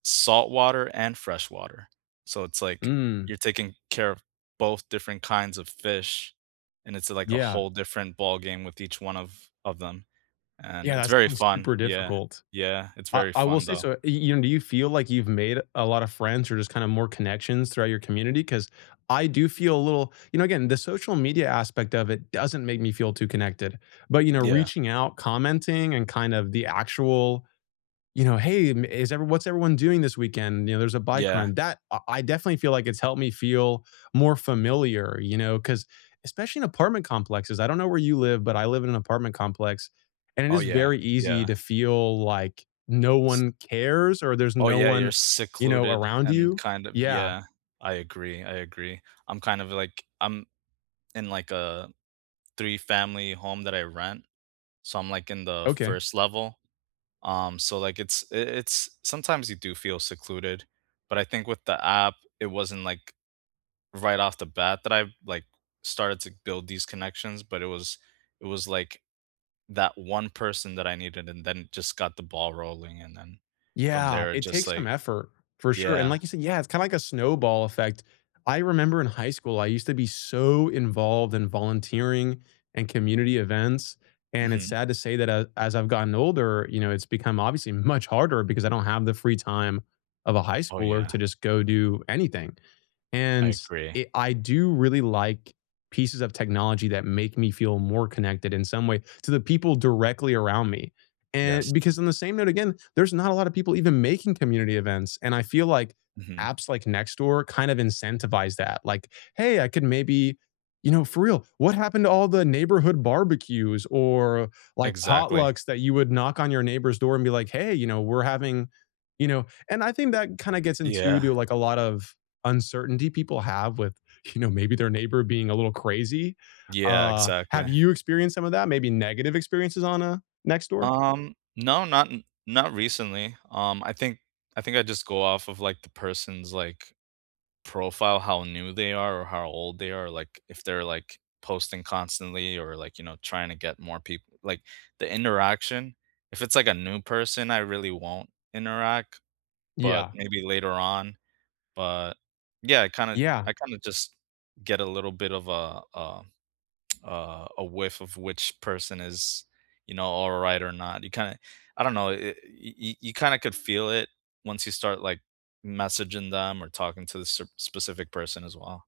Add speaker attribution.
Speaker 1: Saltwater and freshwater. So it's, like,
Speaker 2: Mm.
Speaker 1: you're taking care of both different kinds of fish, and it's, like, a
Speaker 2: Yeah.
Speaker 1: whole different ballgame with each one of of them, and
Speaker 2: Yeah,
Speaker 1: it's
Speaker 2: that
Speaker 1: very
Speaker 2: sounds
Speaker 1: fun.
Speaker 2: super
Speaker 1: Yeah.
Speaker 2: difficult.
Speaker 1: Yeah. It's
Speaker 2: I
Speaker 1: very
Speaker 2: I will
Speaker 1: fun,
Speaker 2: say
Speaker 1: though.
Speaker 2: so, y you do you feel like you've made a lot of friends or just kinda more connections throughout your community? 'Cause I do feel a little you know, again, the social media aspect of it doesn't make me feel too connected, but, you know,
Speaker 1: Yeah.
Speaker 2: reaching out, commenting, and kind of the actual, you know, "Hey, ma is everyone what's everyone doing this weekend," you know, "there's a bike
Speaker 1: Yeah.
Speaker 2: run." That I I definitely feel, like, it's helped me feel more familiar, you know, 'cause especially in apartment complexes. I don't know where you live, but I live in an apartment complex, and it
Speaker 1: Oh,
Speaker 2: is
Speaker 1: yeah.
Speaker 2: very easy
Speaker 1: Yeah.
Speaker 2: to feel like no
Speaker 1: S
Speaker 2: one cares or there's
Speaker 1: Oh,
Speaker 2: no
Speaker 1: yeah, you're
Speaker 2: one, you know,
Speaker 1: secluded
Speaker 2: around
Speaker 1: and
Speaker 2: you
Speaker 1: kind of
Speaker 2: Yeah.
Speaker 1: yeah. I agree, I agree. I'm kind of, like I'm in, like, a three-family home that I rent. So I'm, like, in the
Speaker 2: Okay.
Speaker 1: 1st level, um, so, like, it's i it's sometimes you do feel secluded, but I think with the app, it wasn't, like, right off the bat that I've, like, started to build these connections, but it was it was, like, that one person that I needed and then just got the ball rolling, and then from
Speaker 2: Yeah,
Speaker 1: there, it
Speaker 2: it
Speaker 1: just,
Speaker 2: takes some
Speaker 1: like
Speaker 2: effort. For sure. And
Speaker 1: Yeah.
Speaker 2: like you sai Yeah, it's kinda like a snowball effect. I remember in high school, I used to be so involved in volunteering and community events, and it's
Speaker 1: Mhm.
Speaker 2: sad to say that, a as I've gotten older, you know, it's become obviously much harder because I don't have the free time of a high
Speaker 1: Oh,
Speaker 2: schooler
Speaker 1: yeah.
Speaker 2: to just go do anything,
Speaker 1: I
Speaker 2: and
Speaker 1: agree.
Speaker 2: it I do really like pieces of technology that make me feel more connected in some way to the people directly around me,
Speaker 1: Yes.
Speaker 2: and because, on the same note, again, there's not a lot of people even making community events, and I feel like
Speaker 1: Mhm.
Speaker 2: apps like Nextdoor kinda incentivize that. Like, "Hey, I could maybe" You know, for real, what happened to all the neighborhood barbecues or, like,
Speaker 1: Exactly.
Speaker 2: potlucks that you would knock on your neighbor's door and be like, "Hey, you know, we're having" you know, and I think that kinda gets into
Speaker 1: Yeah.
Speaker 2: to, like, a lot of uncertainty people have with, you know, maybe their neighbor being a little crazy?
Speaker 1: Yeah.
Speaker 2: Uh, have
Speaker 1: Exactly.
Speaker 2: you experienced some of that, maybe negative experiences on, uh, Nextdoor?
Speaker 1: Um, no, not in not recently. Um, I think I think I just go off of, like, the person's, like, profile, how new they are or how old they are, like, if they're, like, posting constantly or, like, you know, trying to get more peop like, the interaction, if it's, like, a new person, I really won't interact, but
Speaker 2: Yeah.
Speaker 1: maybe later on, but Yeah, I kinda
Speaker 2: Yeah.
Speaker 1: I kinda just get a little bit of, uh uh uh, a whiff of which person is, you know, alright or not. You kinda I don't know, i y y y you kinda could feel it once you start, like, messaging them or talking to sir specific person as well.